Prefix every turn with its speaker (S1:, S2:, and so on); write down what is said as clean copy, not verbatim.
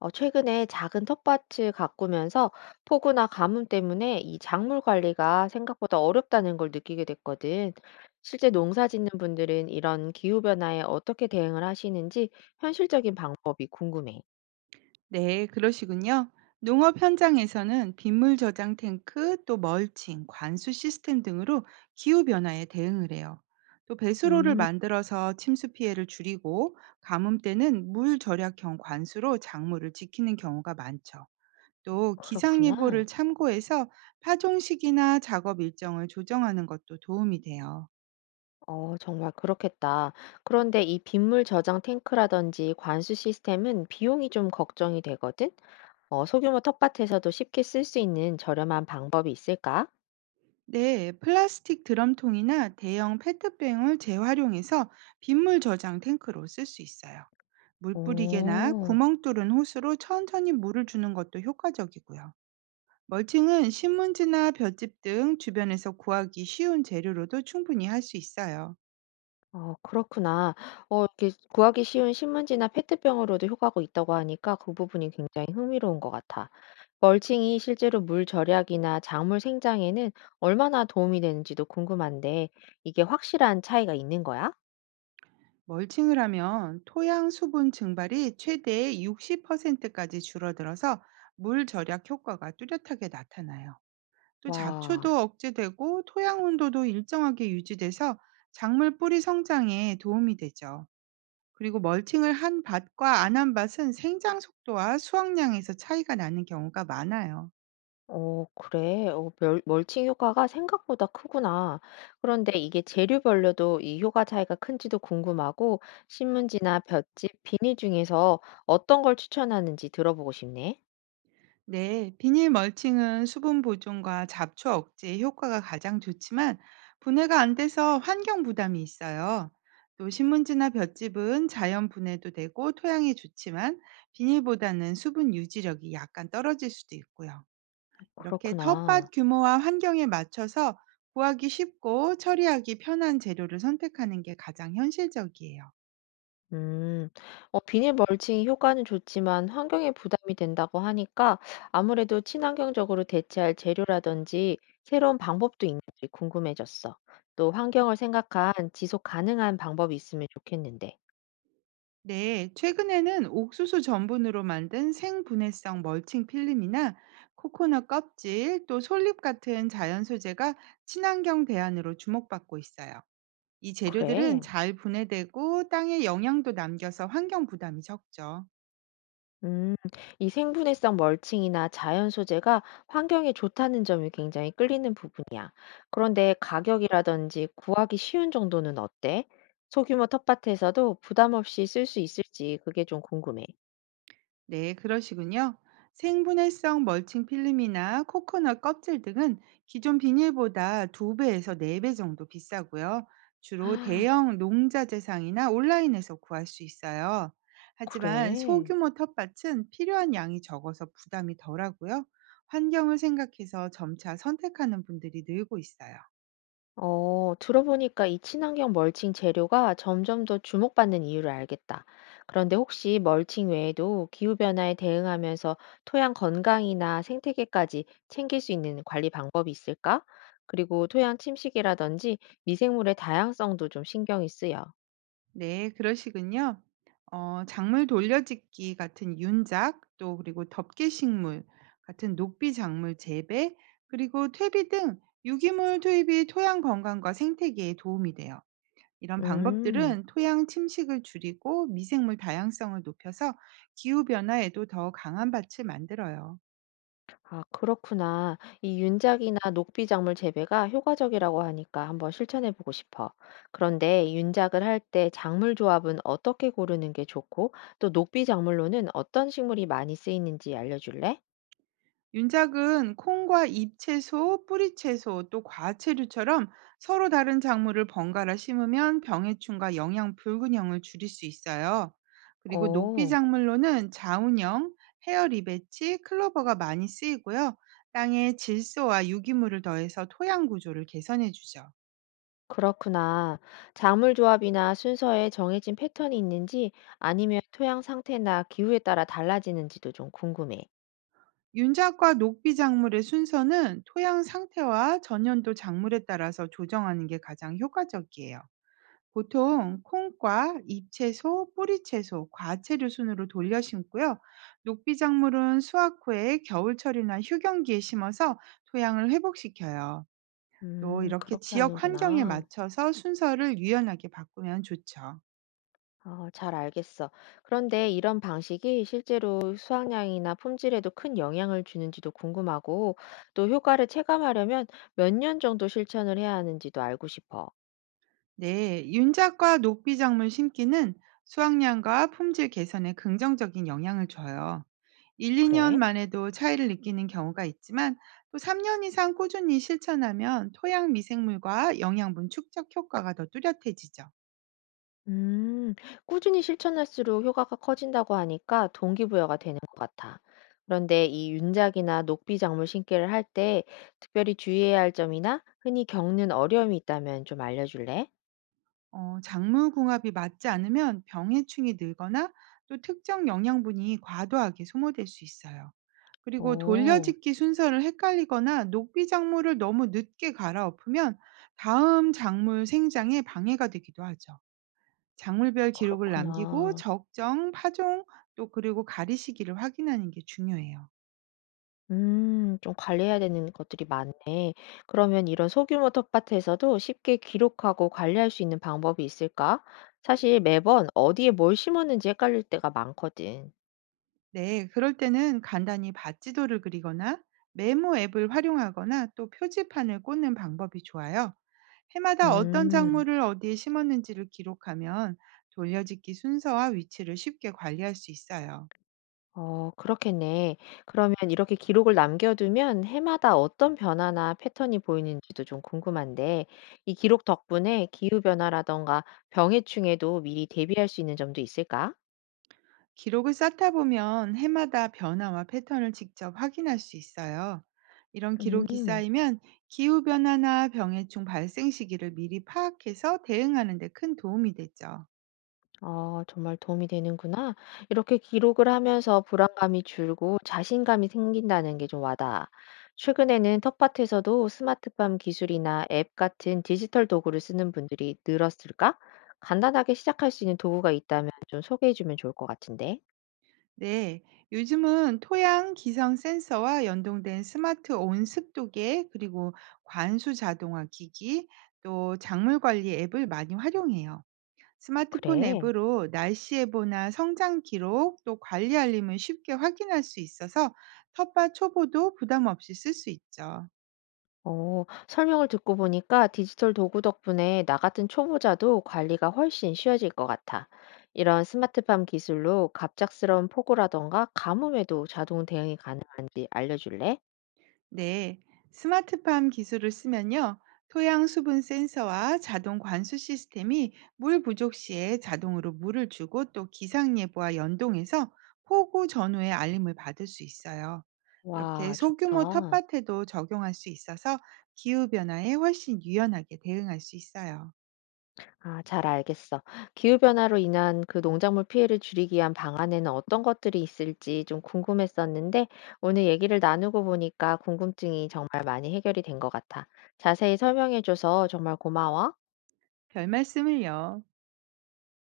S1: 최근에 작은 텃밭을 가꾸면서 폭우나 가뭄 때문에 이 작물 관리가 생각보다 어렵다는 걸 느끼게 됐거든. 실제 농사 짓는 분들은 이런 기후변화에 어떻게 대응을 하시는지 현실적인 방법이 궁금해.
S2: 네, 그러시군요. 농업 현장에서는 빗물 저장 탱크, 또 멀칭, 관수 시스템 등으로 기후 변화에 대응을 해요. 또 배수로를
S1: 음,
S2: 만들어서 침수 피해를 줄이고 가뭄 때는 물 절약형 관수로 작물을 지키는 경우가 많죠. 또 기상
S1: 그렇구나.
S2: 예보를 참고해서 파종 시기나 작업 일정을 조정하는 것도 도움이 돼요.
S1: 정말 그렇겠다. 그런데 이 빗물 저장 탱크라든지 관수 시스템은 비용이 좀 걱정이 되거든. 소규모 텃밭에서도 쉽게 쓸 수 있는 저렴한 방법이 있을까?
S2: 네, 플라스틱 드럼통이나 대형 페트병을 재활용해서 빗물 저장 탱크로 쓸 수 있어요. 물 뿌리개나
S1: 오.
S2: 구멍 뚫은 호스로 천천히 물을 주는 것도 효과적이고요. 멀칭은 신문지나 볏짚 등 주변에서 구하기 쉬운 재료로도 충분히 할 수 있어요.
S1: 그렇구나. 이렇게 구하기 쉬운 신문지나 페트병으로도 효과가 있다고 하니까 그 부분이 굉장히 흥미로운 것 같아. 멀칭이 실제로 물 절약이나 작물 생장에는 얼마나 도움이 되는지도 궁금한데 이게 확실한 차이가 있는 거야?
S2: 멀칭을 하면 토양 수분 증발이 최대 60%까지 줄어들어서 물 절약 효과가 뚜렷하게 나타나요. 또
S1: 와.
S2: 잡초도 억제되고 토양 온도도 일정하게 유지돼서 작물 뿌리 성장에 도움이 되죠. 그리고 멀칭을 한 밭과 안한 밭은 생장 속도와 수확량에서 차이가 나는 경우가 많아요.
S1: 그래. 어 멀 멀칭 효과가 생각보다 크구나. 그런데 이게 재료별로도 이 효과 차이가 큰지도 궁금하고 신문지나 볏짚, 비닐 중에서 어떤 걸 추천하는지 들어보고 싶네.
S2: 네, 비닐 멀칭은 수분 보존과 잡초 억제에 효과가 가장 좋지만 분해가 안 돼서 환경 부담이 있어요. 또 신문지나 볏짚은 자연 분해도 되고 토양에 좋지만 비닐보다는 수분 유지력이 약간 떨어질 수도 있고요. 이렇게
S1: 그렇구나.
S2: 텃밭 규모와 환경에 맞춰서 구하기 쉽고 처리하기 편한 재료를 선택하는 게 가장 현실적이에요.
S1: 음, 비닐멀칭 효과는 좋지만 환경에 부담이 된다고 하니까 아무래도 친환경적으로 대체할 재료라든지 새로운 방법도 있는지 궁금해졌어. 또 환경을 생각한 지속 가능한 방법이 있으면 좋겠는데.
S2: 네, 최근에는 옥수수 전분으로 만든 생분해성 멀칭 필름이나 코코넛 껍질, 또 솔잎 같은 자연 소재가 친환경 대안으로 주목받고 있어요. 이 재료들은
S1: 그래.
S2: 잘 분해되고 땅에 영양도 남겨서 환경 부담이 적죠.
S1: 음, 이 생분해성 멀칭이나 자연 소재가 환경에 좋다는 점이 굉장히 끌리는 부분이야. 그런데 가격이라든지 구하기 쉬운 정도는 어때? 소규모 텃밭에서도 부담 없이 쓸 수 있을지 그게 좀 궁금해.
S2: 네, 그러시군요. 생분해성 멀칭 필름이나 코코넛 껍질 등은 기존 비닐보다 2배에서 4배 정도 비싸고요. 주로 대형 농자재상이나 온라인에서 구할 수 있어요. 하지만
S1: 그래?
S2: 소규모 텃밭은 필요한 양이 적어서 부담이 덜하고요. 환경을 생각해서 점차 선택하는 분들이 늘고 있어요.
S1: 들어보니까 이 친환경 멀칭 재료가 점점 더 주목받는 이유를 알겠다. 그런데 혹시 멀칭 외에도 기후변화에 대응하면서 토양 건강이나 생태계까지 챙길 수 있는 관리 방법이 있을까? 그리고 토양 침식이라든지 미생물의 다양성도 좀 신경이 쓰여.
S2: 네, 그러시군요. 작물 돌려짓기 같은 윤작, 또 그리고 덮개식물 같은 녹비 작물 재배, 그리고 퇴비 등 유기물 투입이 토양 건강과 생태계에 도움이 돼요. 이런
S1: 음.
S2: 방법들은 토양 침식을 줄이고 미생물 다양성을 높여서 기후 변화에도 더 강한 밭을 만들어요.
S1: 아, 그렇구나. 이 윤작이나 녹비 작물 재배가 효과적이라고 하니까 한번 실천해 보고 싶어. 그런데 윤작을 할 때 작물 조합은 어떻게 고르는 게 좋고, 또 녹비 작물로는 어떤 식물이 많이 쓰이는지 알려줄래?
S2: 윤작은 콩과 잎채소, 뿌리채소, 또 과채류처럼 서로 다른 작물을 번갈아 심으면 병해충과 영양 불균형을 줄일 수 있어요. 그리고 녹비
S1: 오,
S2: 작물로는 자운형, 헤어리베치, 클로버가 많이 쓰이고요. 땅에 질소와 유기물을 더해서 토양 구조를 개선해 주죠.
S1: 그렇구나. 작물 조합이나 순서에 정해진 패턴이 있는지 아니면 토양 상태나 기후에 따라 달라지는지도 좀 궁금해.
S2: 윤작과 녹비 작물의 순서는 토양 상태와 전년도 작물에 따라서 조정하는 게 가장 효과적이에요. 보통 콩과 잎채소, 뿌리채소, 과채류 순으로 돌려 심고요. 녹비 작물은 수확 후에 겨울철이나 휴경기에 심어서 토양을 회복시켜요. 또 이렇게
S1: 그렇게
S2: 지역 환경에
S1: 하는구나.
S2: 맞춰서 순서를 유연하게 바꾸면 좋죠.
S1: 잘 알겠어. 그런데 이런 방식이 실제로 수확량이나 품질에도 큰 영향을 주는지도 궁금하고, 또 효과를 체감하려면 몇 년 정도 실천을 해야 하는지도 알고 싶어.
S2: 네, 윤작과 녹비 작물 심기는 수확량과 품질 개선에 긍정적인 영향을 줘요. 1-2
S1: 그래?
S2: 년만 에도 차이를 느끼는 경우가 있지만 또 3년 이상 꾸준히 실천하면 토양 미생물과 영양분 축적 효과가 더 뚜렷해지죠.
S1: 음, 꾸준히 실천할수록 효과가 커진다고 하니까 동기부여가 되는 것 같아. 그런데 이 윤작이나 녹비 작물 심기를 할 때 특별히 주의해야 할 점이나 흔히 겪는 어려움이 있다면 좀 알려줄래?
S2: 작물 궁합이 맞지 않으면 병해충이 늘거나 또 특정 영양분이 과도하게 소모될 수 있어요. 그리고
S1: 오,
S2: 돌려짓기 순서를 헷갈리거나 녹비 작물을 너무 늦게 갈아엎으면 다음 작물 생장에 방해가 되기도 하죠. 작물별 기록을 남기고
S1: 그렇구나.
S2: 적정, 파종, 또 그리고 가리 시기를 확인하는 게 중요해요.
S1: 좀 관리해야 되는 것들이 많네. 그러면 이런 소규모 텃밭에서도 쉽게 기록하고 관리할 수 있는 방법이 있을까? 사실 매번 어디에 뭘 심었는지 헷갈릴 때가 많거든.
S2: 네, 그럴 때는 간단히 밭지도를 그리거나 메모 앱을 활용하거나 또 표지판을 꽂는 방법이 좋아요. 해마다 어떤
S1: 음,
S2: 작물을 어디에 심었는지를 기록하면 돌려짓기 순서와 위치를 쉽게 관리할 수 있어요.
S1: 그렇겠네. 그러면 이렇게 기록을 남겨두면 해마다 어떤 변화나 패턴이 보이는지도 좀 궁금한데, 이 기록 덕분에 기후변화라던가 병해충에도 미리 대비할 수 있는 점도 있을까?
S2: 기록을 쌓다 보면 해마다 변화와 패턴을 직접 확인할 수 있어요. 이런 기록이
S1: 음.
S2: 쌓이면 기후변화나 병해충 발생 시기를 미리 파악해서 대응하는 데 큰 도움이 되죠.
S1: 아, 정말 도움이 되는구나. 이렇게 기록을 하면서 불안감이 줄고 자신감이 생긴다는 게 좀 와닿아. 최근에는 텃밭에서도 스마트팜 기술이나 앱 같은 디지털 도구를 쓰는 분들이 늘었을까? 간단하게 시작할 수 있는 도구가 있다면 좀 소개해 주면 좋을 것 같은데.
S2: 네, 요즘은 토양 기상 센서와 연동된 스마트 온습도계 그리고 관수 자동화 기기 또 작물 관리 앱을 많이 활용해요. 스마트폰
S1: 그래.
S2: 앱으로 날씨 예보나 성장 기록 또 관리 알림을 쉽게 확인할 수 있어서 텃밭 초보도 부담 없이 쓸 수 있죠.
S1: 설명을 듣고 보니까 디지털 도구 덕분에 나 같은 초보자도 관리가 훨씬 쉬워질 것 같아. 이런 스마트팜 기술로 갑작스러운 폭우라던가 가뭄에도 자동 대응이 가능한지 알려줄래?
S2: 네, 스마트팜 기술을 쓰면요. 토양 수분 센서와 자동 관수 시스템이 물 부족 시에 자동으로 물을 주고 또 기상 예보와 연동해서 폭우 전후의 알림을 받을 수 있어요. 이렇게
S1: 와,
S2: 소규모
S1: 좋다.
S2: 텃밭에도 적용할 수 있어서 기후 변화에 훨씬 유연하게 대응할 수 있어요.
S1: 아, 잘 알겠어. 기후변화로 인한 그 농작물 피해를 줄이기 위한 방안에는 어떤 것들이 있을지 좀 궁금했었는데, 오늘 얘기를 나누고 보니까 궁금증이 정말 많이 해결이 된 것 같아. 자세히 설명해줘서 정말 고마워.
S2: 별말씀을요.